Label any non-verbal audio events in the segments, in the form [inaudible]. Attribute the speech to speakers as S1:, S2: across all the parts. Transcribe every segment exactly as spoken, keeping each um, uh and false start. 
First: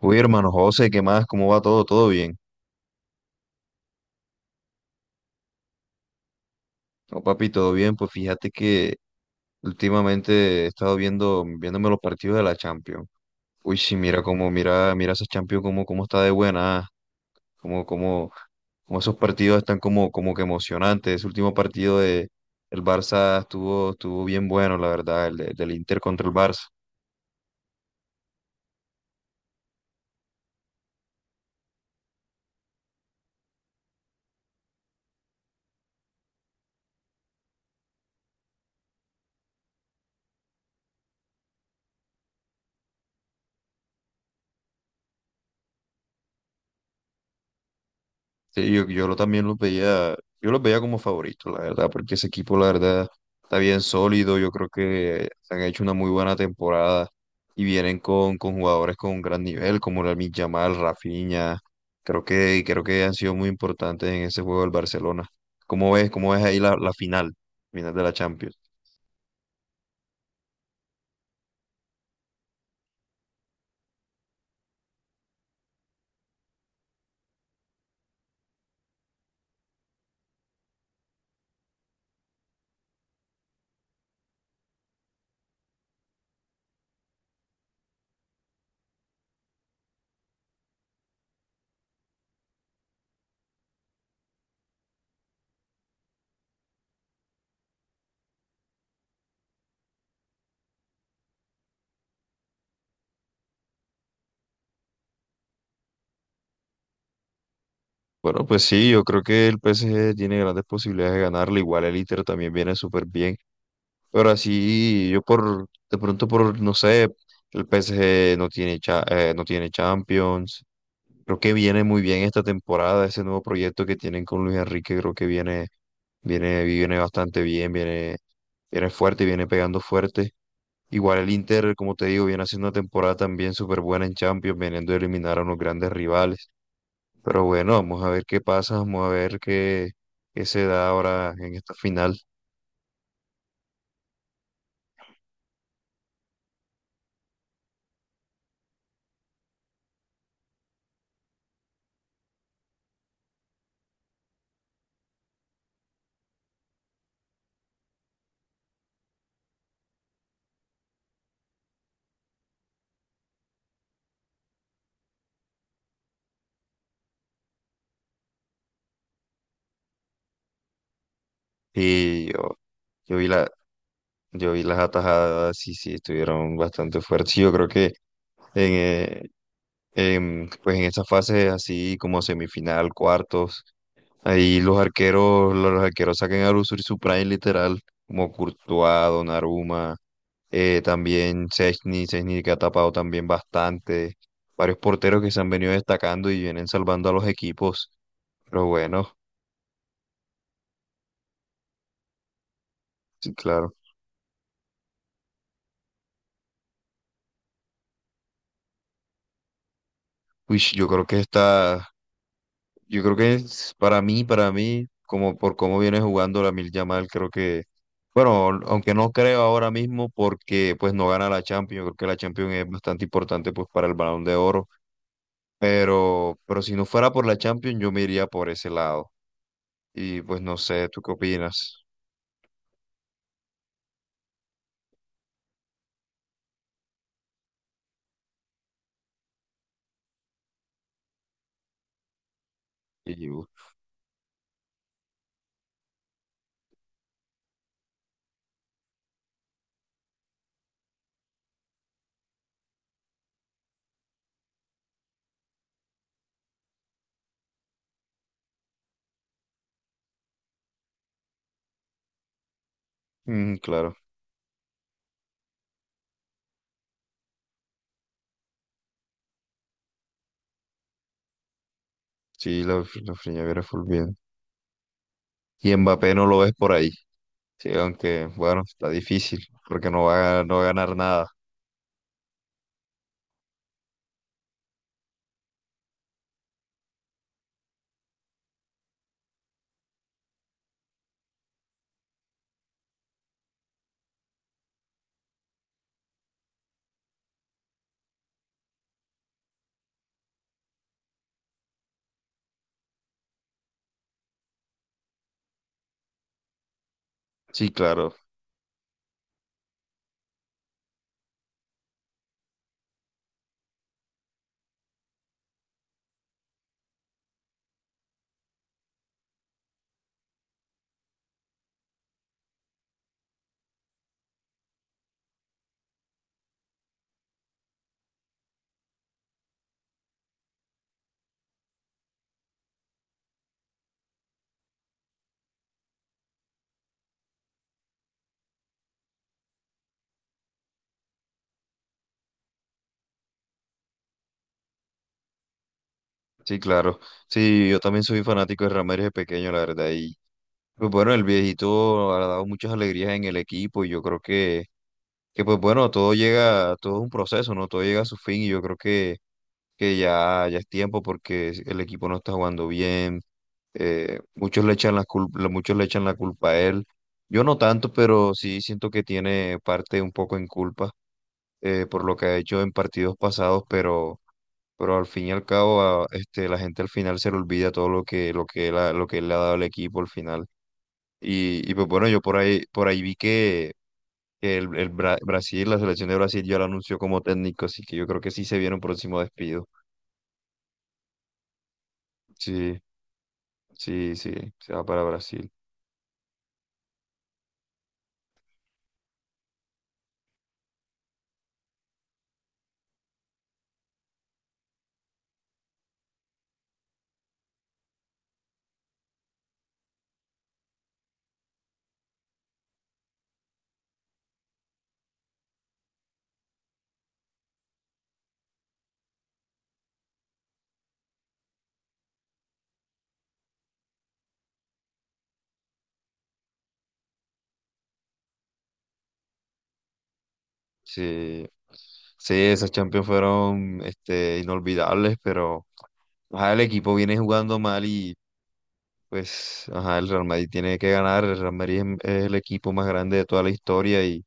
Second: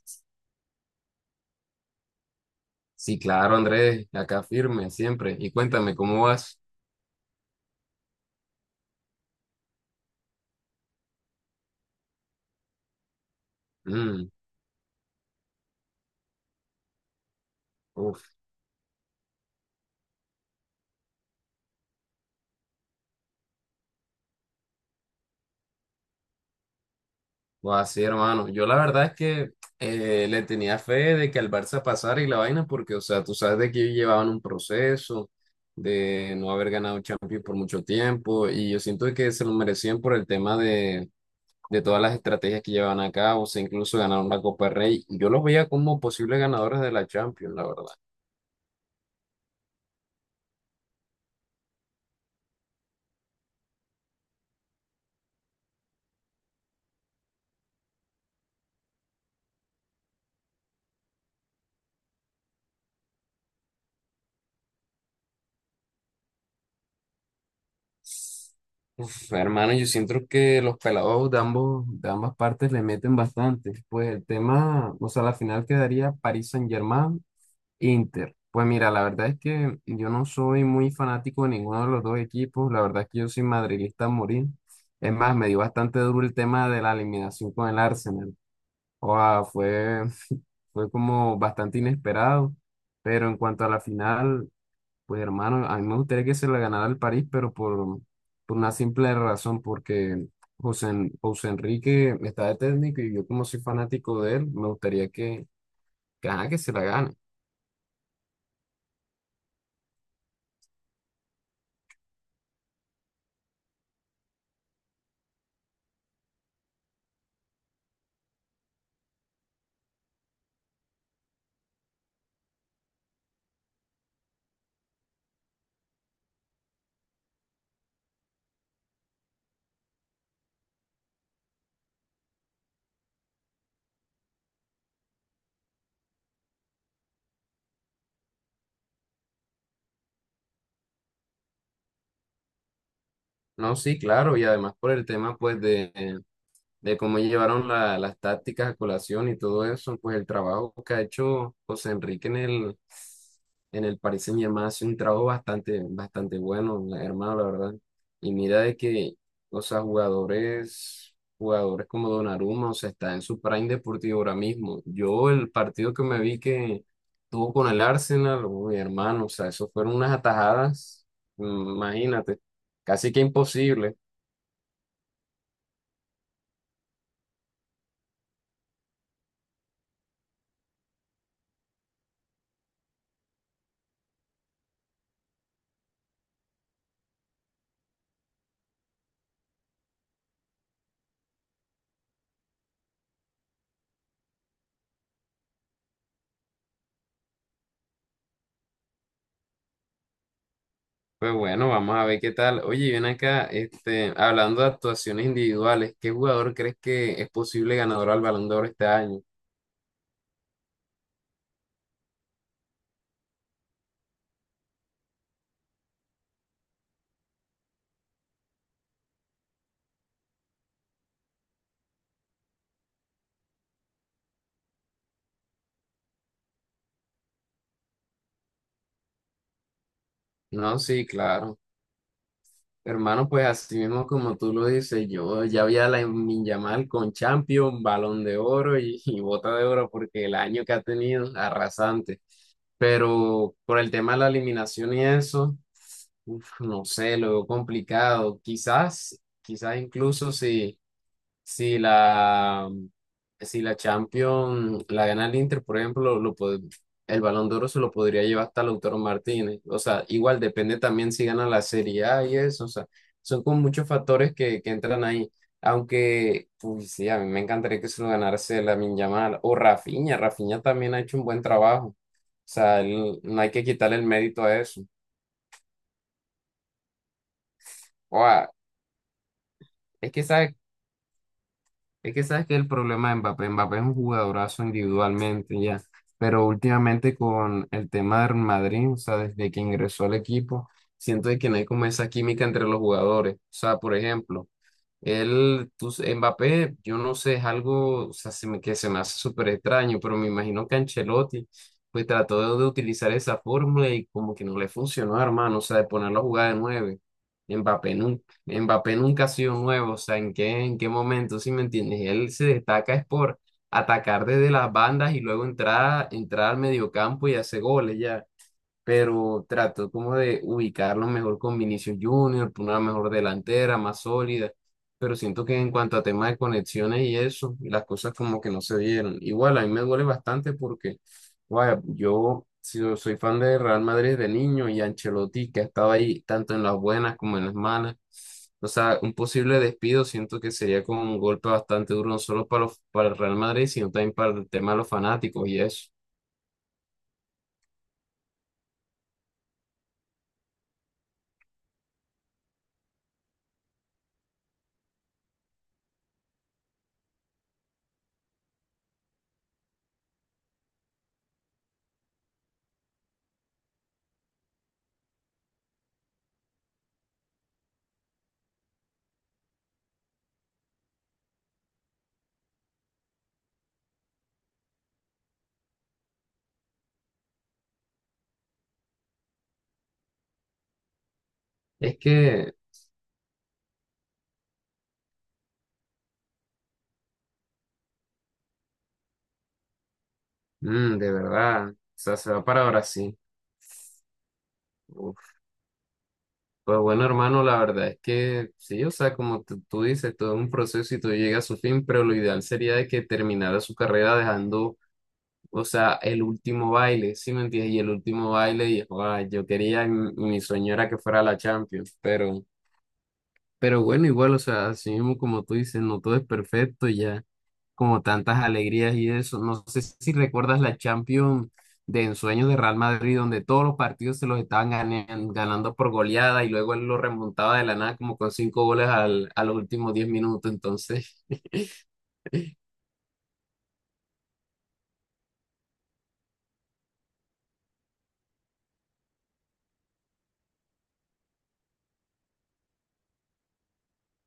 S1: Uy, hermano José, ¿qué más? ¿Cómo va todo? ¿Todo bien?
S2: Sí, claro, Andrés, acá firme siempre. Y cuéntame, ¿cómo vas?
S1: No, papi, todo bien. Pues fíjate que últimamente he estado viendo, viéndome los partidos de la Champions. Uy, sí, mira
S2: Mm,
S1: cómo, mira, mira esa Champions, cómo, cómo está de buena, como, como,
S2: uf,
S1: como esos partidos están como, como que emocionantes. Ese último partido de el Barça estuvo, estuvo bien bueno, la verdad, el de- del Inter contra el Barça.
S2: Va así, hermano. Yo la verdad es que eh, le tenía fe de que al Barça pasara y la vaina, porque, o sea, tú sabes de que ellos llevaban un proceso de no haber ganado Champions por mucho tiempo, y yo siento que se lo merecían por el tema de, de todas las estrategias que llevaban a cabo, o sea, incluso ganaron la Copa del Rey. Yo los veía como posibles ganadores de la Champions, la verdad.
S1: Sí, yo, yo lo también los veía, yo los veía como favoritos, la verdad, porque ese equipo, la verdad, está bien sólido. Yo creo que han hecho una muy buena temporada y vienen con, con jugadores con un gran nivel, como Lamine Yamal, Rafinha. Creo que, creo que han sido muy importantes en ese juego del Barcelona. ¿Cómo ves, cómo ves ahí la, la final, final de la Champions?
S2: Uf, hermano, yo siento que los pelados de ambos, de ambas partes le meten bastante. Pues el tema, o sea, la final quedaría París Saint-Germain, Inter. Pues mira, la verdad es que yo no soy muy fanático de ninguno de los dos equipos. La verdad es que yo soy madridista a morir. Es más, me dio bastante duro el tema de la eliminación con el Arsenal. O sea, fue, [laughs] fue como bastante inesperado. Pero en cuanto a la final, pues hermano, a mí me gustaría que se la ganara el París, pero por, por una simple razón, porque José, En- José Enrique está de técnico y yo como soy fanático de él, me gustaría que, que, ajá, que se la gane.
S1: Bueno, pues sí, yo creo que el P S G tiene grandes posibilidades de ganarle. Igual el Inter también viene súper bien. Pero así, yo por, de pronto por, no sé. El P S G no tiene, cha- eh, no tiene Champions. Creo que viene muy bien esta temporada, ese nuevo proyecto que tienen con Luis Enrique, creo que viene, viene, viene bastante bien, viene, viene fuerte, viene pegando fuerte. Igual el Inter, como te digo, viene haciendo una temporada también súper buena en Champions, veniendo a eliminar a unos grandes rivales. Pero bueno, vamos a ver qué pasa, vamos a ver qué, qué se da ahora en esta final.
S2: No, sí, claro, y además por el tema pues de, de cómo llevaron la- las tácticas a colación y todo eso, pues el trabajo que ha hecho José Enrique en el, en el Paris Saint-Germain ha sido un trabajo bastante, bastante bueno, la- hermano, la verdad. Y mira de que, o sea, jugadores, jugadores como Donnarumma, o sea, está en su prime deportivo ahora mismo. Yo el partido que me vi que tuvo con el Arsenal, mi hermano, o sea, eso fueron unas atajadas, mm,
S1: Y
S2: imagínate,
S1: yo,
S2: casi
S1: yo
S2: que
S1: vi la,
S2: imposible.
S1: Yo vi las atajadas y sí, estuvieron bastante fuertes. Yo creo que en, eh, em, pues en esa fase así como semifinal, cuartos, ahí los arqueros, los arqueros sacan a lucir su prime literal, como Courtois, Donnarumma, eh, también Szczęsny, Szczęsny que ha tapado también bastante, varios porteros que se han venido destacando y vienen salvando a los equipos, pero bueno,
S2: Pues bueno, vamos a ver qué tal. Oye, ven
S1: sí,
S2: acá,
S1: claro.
S2: este, hablando de actuaciones individuales, ¿qué jugador crees que es posible ganador al Balón de Oro este año?
S1: Uy, yo creo que esta, Yo creo que es para mí, para mí, como por cómo viene jugando la Mil Yamal, creo que, bueno, aunque no creo ahora mismo porque pues no gana la Champions, yo creo que la Champions es bastante importante pues para el Balón de Oro, pero, pero si no fuera por la Champions yo me iría por ese lado. Y pues no
S2: No,
S1: sé, ¿tú
S2: sí,
S1: qué
S2: claro.
S1: opinas?
S2: Hermano, pues así mismo como tú lo dices, yo ya vi a Lamine Yamal con Champions, Balón de Oro y, y Bota de Oro porque el año que ha tenido, arrasante.
S1: Y yo,
S2: Pero por el tema de la eliminación y eso, uf, no sé, lo veo complicado. Quizás, quizás incluso si Si la, si la Champions la gana el Inter, por ejemplo, lo pod- el Balón de Oro se lo podría llevar hasta Lautaro Martínez. O sea, igual depende también si gana la Serie A y eso. O sea, son
S1: mm,
S2: con muchos
S1: claro,
S2: factores que, que entran ahí. Aunque, pues sí, a mí me encantaría que se lo ganase Lamine Yamal o Rafinha. Rafinha también ha hecho un buen trabajo. O
S1: sí, la,
S2: sea,
S1: la
S2: él- no hay
S1: Freñavera
S2: que
S1: fue
S2: quitarle el
S1: bien.
S2: mérito a eso.
S1: Y Mbappé no lo ves por ahí, sí,
S2: O
S1: aunque
S2: a-
S1: bueno, está difícil porque no
S2: es que,
S1: va a,
S2: ¿sabes?
S1: no va a ganar nada.
S2: Es que sabes que el problema de Mbappé, Mbappé es un jugadorazo individualmente ya, pero últimamente con el tema del Madrid, o sea, desde que ingresó al equipo, siento de que no hay como esa química entre los jugadores. O sea, por ejemplo, él, tú, Mbappé, yo no sé, es algo, o sea, se me- que se me hace súper extraño, pero me imagino que Ancelotti, pues trató de utilizar esa fórmula y como que no le funcionó, hermano, o sea, de ponerlo a jugar de nueve.
S1: Sí,
S2: Mbappé
S1: claro.
S2: nunca, Mbappé nunca ha sido nuevo, o sea, ¿en qué, en qué momento, si me entiendes? Él se destaca es por atacar desde las bandas y luego entrar, entrar al mediocampo y hacer goles ya, pero trato como de ubicarlo mejor con Vinicius Junior, por una mejor delantera, más sólida, pero siento que en cuanto a temas de conexiones y eso, las cosas como que no se dieron. Igual, a mí me duele bastante porque, vaya, yo si- yo soy fan de Real Madrid de niño y Ancelotti, que ha estado ahí tanto en las buenas como en las malas. O sea, un posible despido siento que sería como un golpe bastante duro, no solo para, los- para el Real Madrid, sino también para el tema de los fanáticos y eso.
S1: Sí, claro. Sí, yo también soy fanático de Ramírez de pequeño, la verdad. Y pues bueno, el viejito ha dado muchas alegrías en el equipo y yo creo que, que pues bueno, todo llega, todo es un proceso, ¿no? Todo llega a su fin y yo creo que, que ya, ya es tiempo porque el equipo no está jugando bien. eh, muchos le echan la culpa, muchos le echan la culpa a él. Yo no tanto, pero sí siento que tiene parte un poco en culpa, eh, por lo que ha hecho en partidos pasados, pero, pero al fin y al cabo, a- este, la gente al final se le olvida todo lo que, lo que él ha- lo que él le ha dado al equipo al final. Y, y pues
S2: Es
S1: bueno, yo por
S2: que
S1: ahí, por ahí vi que, que el, el Bra- Brasil, la selección de Brasil ya lo anunció como técnico, así que yo creo que sí se viene un próximo despido.
S2: mm, de verdad, o sea, se va para
S1: Sí,
S2: Brasil.
S1: sí, sí, se va para
S2: Uf,
S1: Brasil.
S2: pues bueno, hermano, la verdad es que sí, o sea, como tú, tú dices, todo es un proceso y todo llega a su fin, pero lo ideal sería de que terminara su carrera dejando, o sea, el último baile, ¿sí me entiendes? Y el último baile, y joda, yo quería, mi, mi sueño era que fuera la Champions, pero, pero bueno, igual, o sea, así mismo como tú dices, no todo es perfecto ya, como tantas alegrías y eso. No sé si recuerdas la Champions de ensueños de Real Madrid, donde todos los partidos se los estaban ganan- ganando por goleada y luego él lo remontaba de la nada como con cinco goles al, a los últimos diez minutos. Entonces,
S1: Sí, sí, esas Champions fueron este, inolvidables, pero ajá, el equipo viene jugando mal y pues ajá, el Real Madrid tiene que ganar. El Real Madrid es, es el equipo más grande de toda la historia y,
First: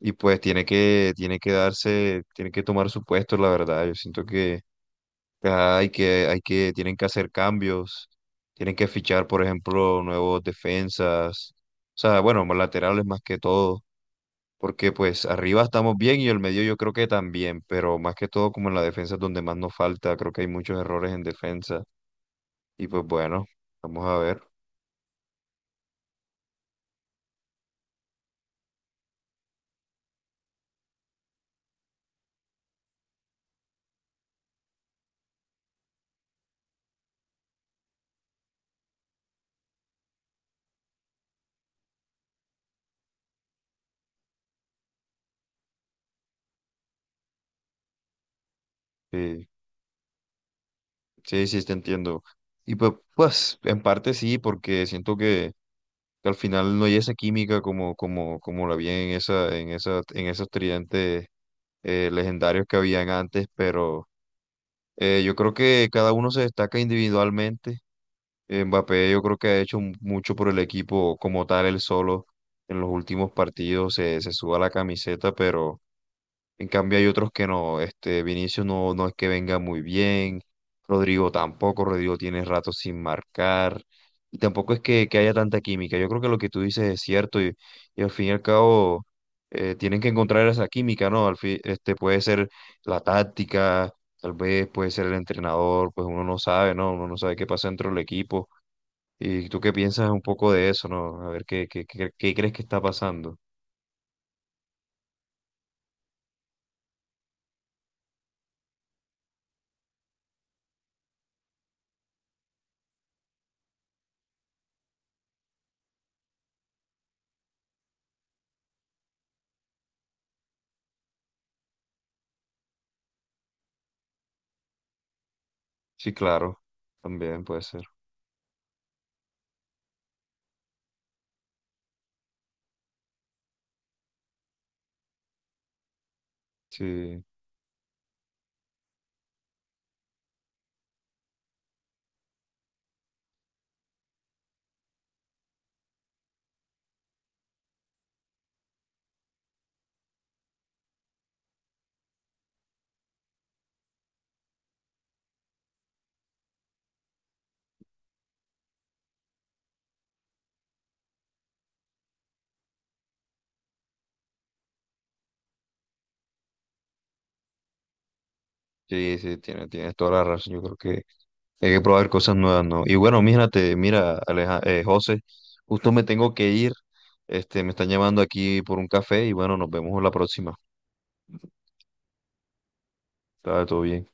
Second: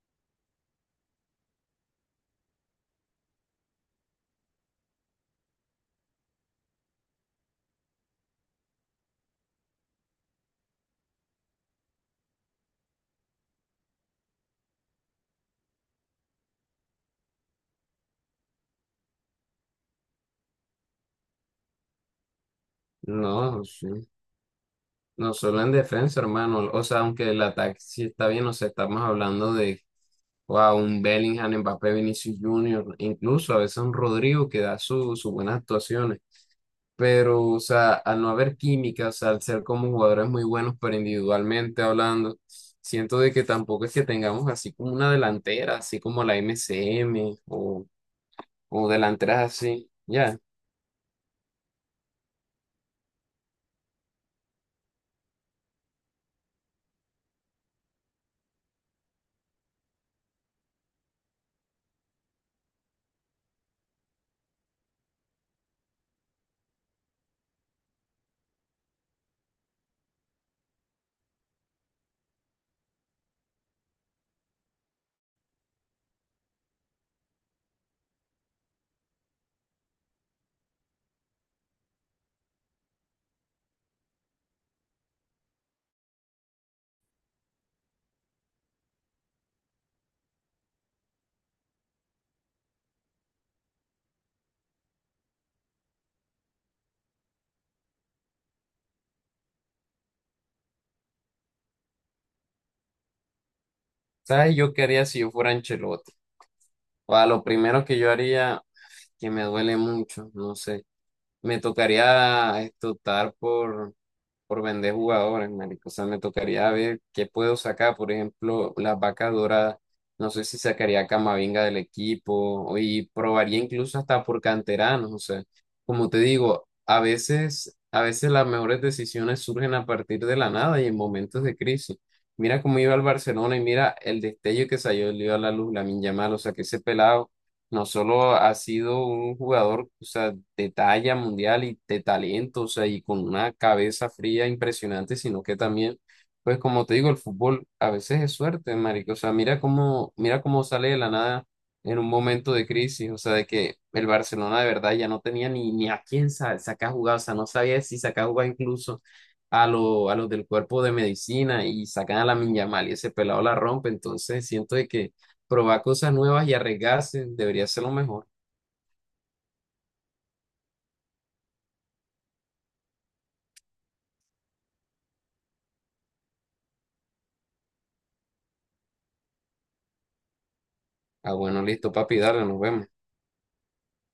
S1: y pues tiene que, tiene que darse, tiene que tomar su puesto, la verdad. Yo siento que Ah, Hay que, hay que, tienen que hacer cambios, tienen que fichar, por ejemplo, nuevos defensas, o sea, bueno, más laterales más que todo, porque pues arriba estamos bien y el medio yo creo que también, pero más que todo como en la defensa es donde más nos falta, creo que hay muchos errores en defensa y pues bueno,
S2: no, sí.
S1: vamos a ver.
S2: No solo en defensa, hermano. O sea, aunque el ataque sí está bien, o sea, estamos hablando de wow, un Bellingham, Mbappé, Vinicius Junior, incluso a veces un Rodrigo que da su- sus buenas actuaciones, pero, o sea, al no haber química, o sea, al ser como jugadores muy buenos, pero individualmente hablando, siento de que tampoco es que tengamos así como una delantera, así como la M C M o, o
S1: Sí.
S2: delanteras así, ya.
S1: Sí, sí, te entiendo. Y pues, pues, en parte sí, porque siento que, que al final no hay esa química como, como, como la había en esa, en esa, en esos tridentes eh, legendarios que habían antes, pero eh, yo creo que cada uno se destaca individualmente. Mbappé yo creo que ha hecho mu- mucho por el equipo como tal, él solo en los últimos partidos se, se suba la camiseta, pero en cambio hay otros que no, este Vinicius no, no es que venga muy bien, Rodrigo tampoco, Rodrigo tiene rato sin marcar, y tampoco es que, que haya tanta química. Yo creo que lo que tú dices es cierto y, y al fin y al cabo eh, tienen que encontrar esa química, ¿no? Al fin, este puede ser la táctica, tal vez puede ser el entrenador, pues uno no sabe, ¿no? Uno no sabe qué pasa dentro del equipo. ¿Y tú qué piensas un poco de eso, ¿no? A ver qué, qué, qué, qué crees que está pasando.
S2: ¿Sabes? Yo qué haría si yo fuera Ancelotti. O a lo primero que yo haría, que me duele mucho, no sé, me tocaría esto, optar por por vender jugadores, marico. O sea, me tocaría ver qué puedo sacar. Por ejemplo, las vacas doradas. No sé si sacaría a Camavinga del equipo y probaría incluso hasta por canteranos. O sea, como
S1: Sí,
S2: te
S1: claro,
S2: digo, a
S1: también puede
S2: veces,
S1: ser.
S2: a veces las mejores decisiones surgen a partir de la nada y en momentos de crisis. Mira cómo iba el Barcelona y mira el destello que salió, le dio a la luz, Lamine Yamal. O sea, que ese
S1: Sí.
S2: pelado no solo ha sido un jugador, o sea, de talla mundial y de talento, o sea, y con una cabeza fría impresionante, sino que también, pues como te digo, el fútbol a veces es suerte, marico. O sea, mira cómo, mira cómo sale de la nada en un momento de crisis, o sea, de que el Barcelona de verdad ya no tenía ni, ni a quién sa- sacar jugar, o sea, no sabía si sacar jugar incluso a, lo, a los del cuerpo de medicina y sacan a la Yamal y ese pelado la rompe, entonces siento de que probar cosas nuevas y arriesgarse debería ser lo mejor.
S1: Sí, sí, tienes, tienes toda la razón. Yo creo que hay que probar cosas nuevas, ¿no? Y bueno, mírate, mira, Aleja, eh, José, justo me tengo que ir. Este, me están llamando aquí por un café y bueno, nos vemos la próxima.
S2: Ah, bueno, listo, papi, dale, nos vemos.
S1: Está todo bien.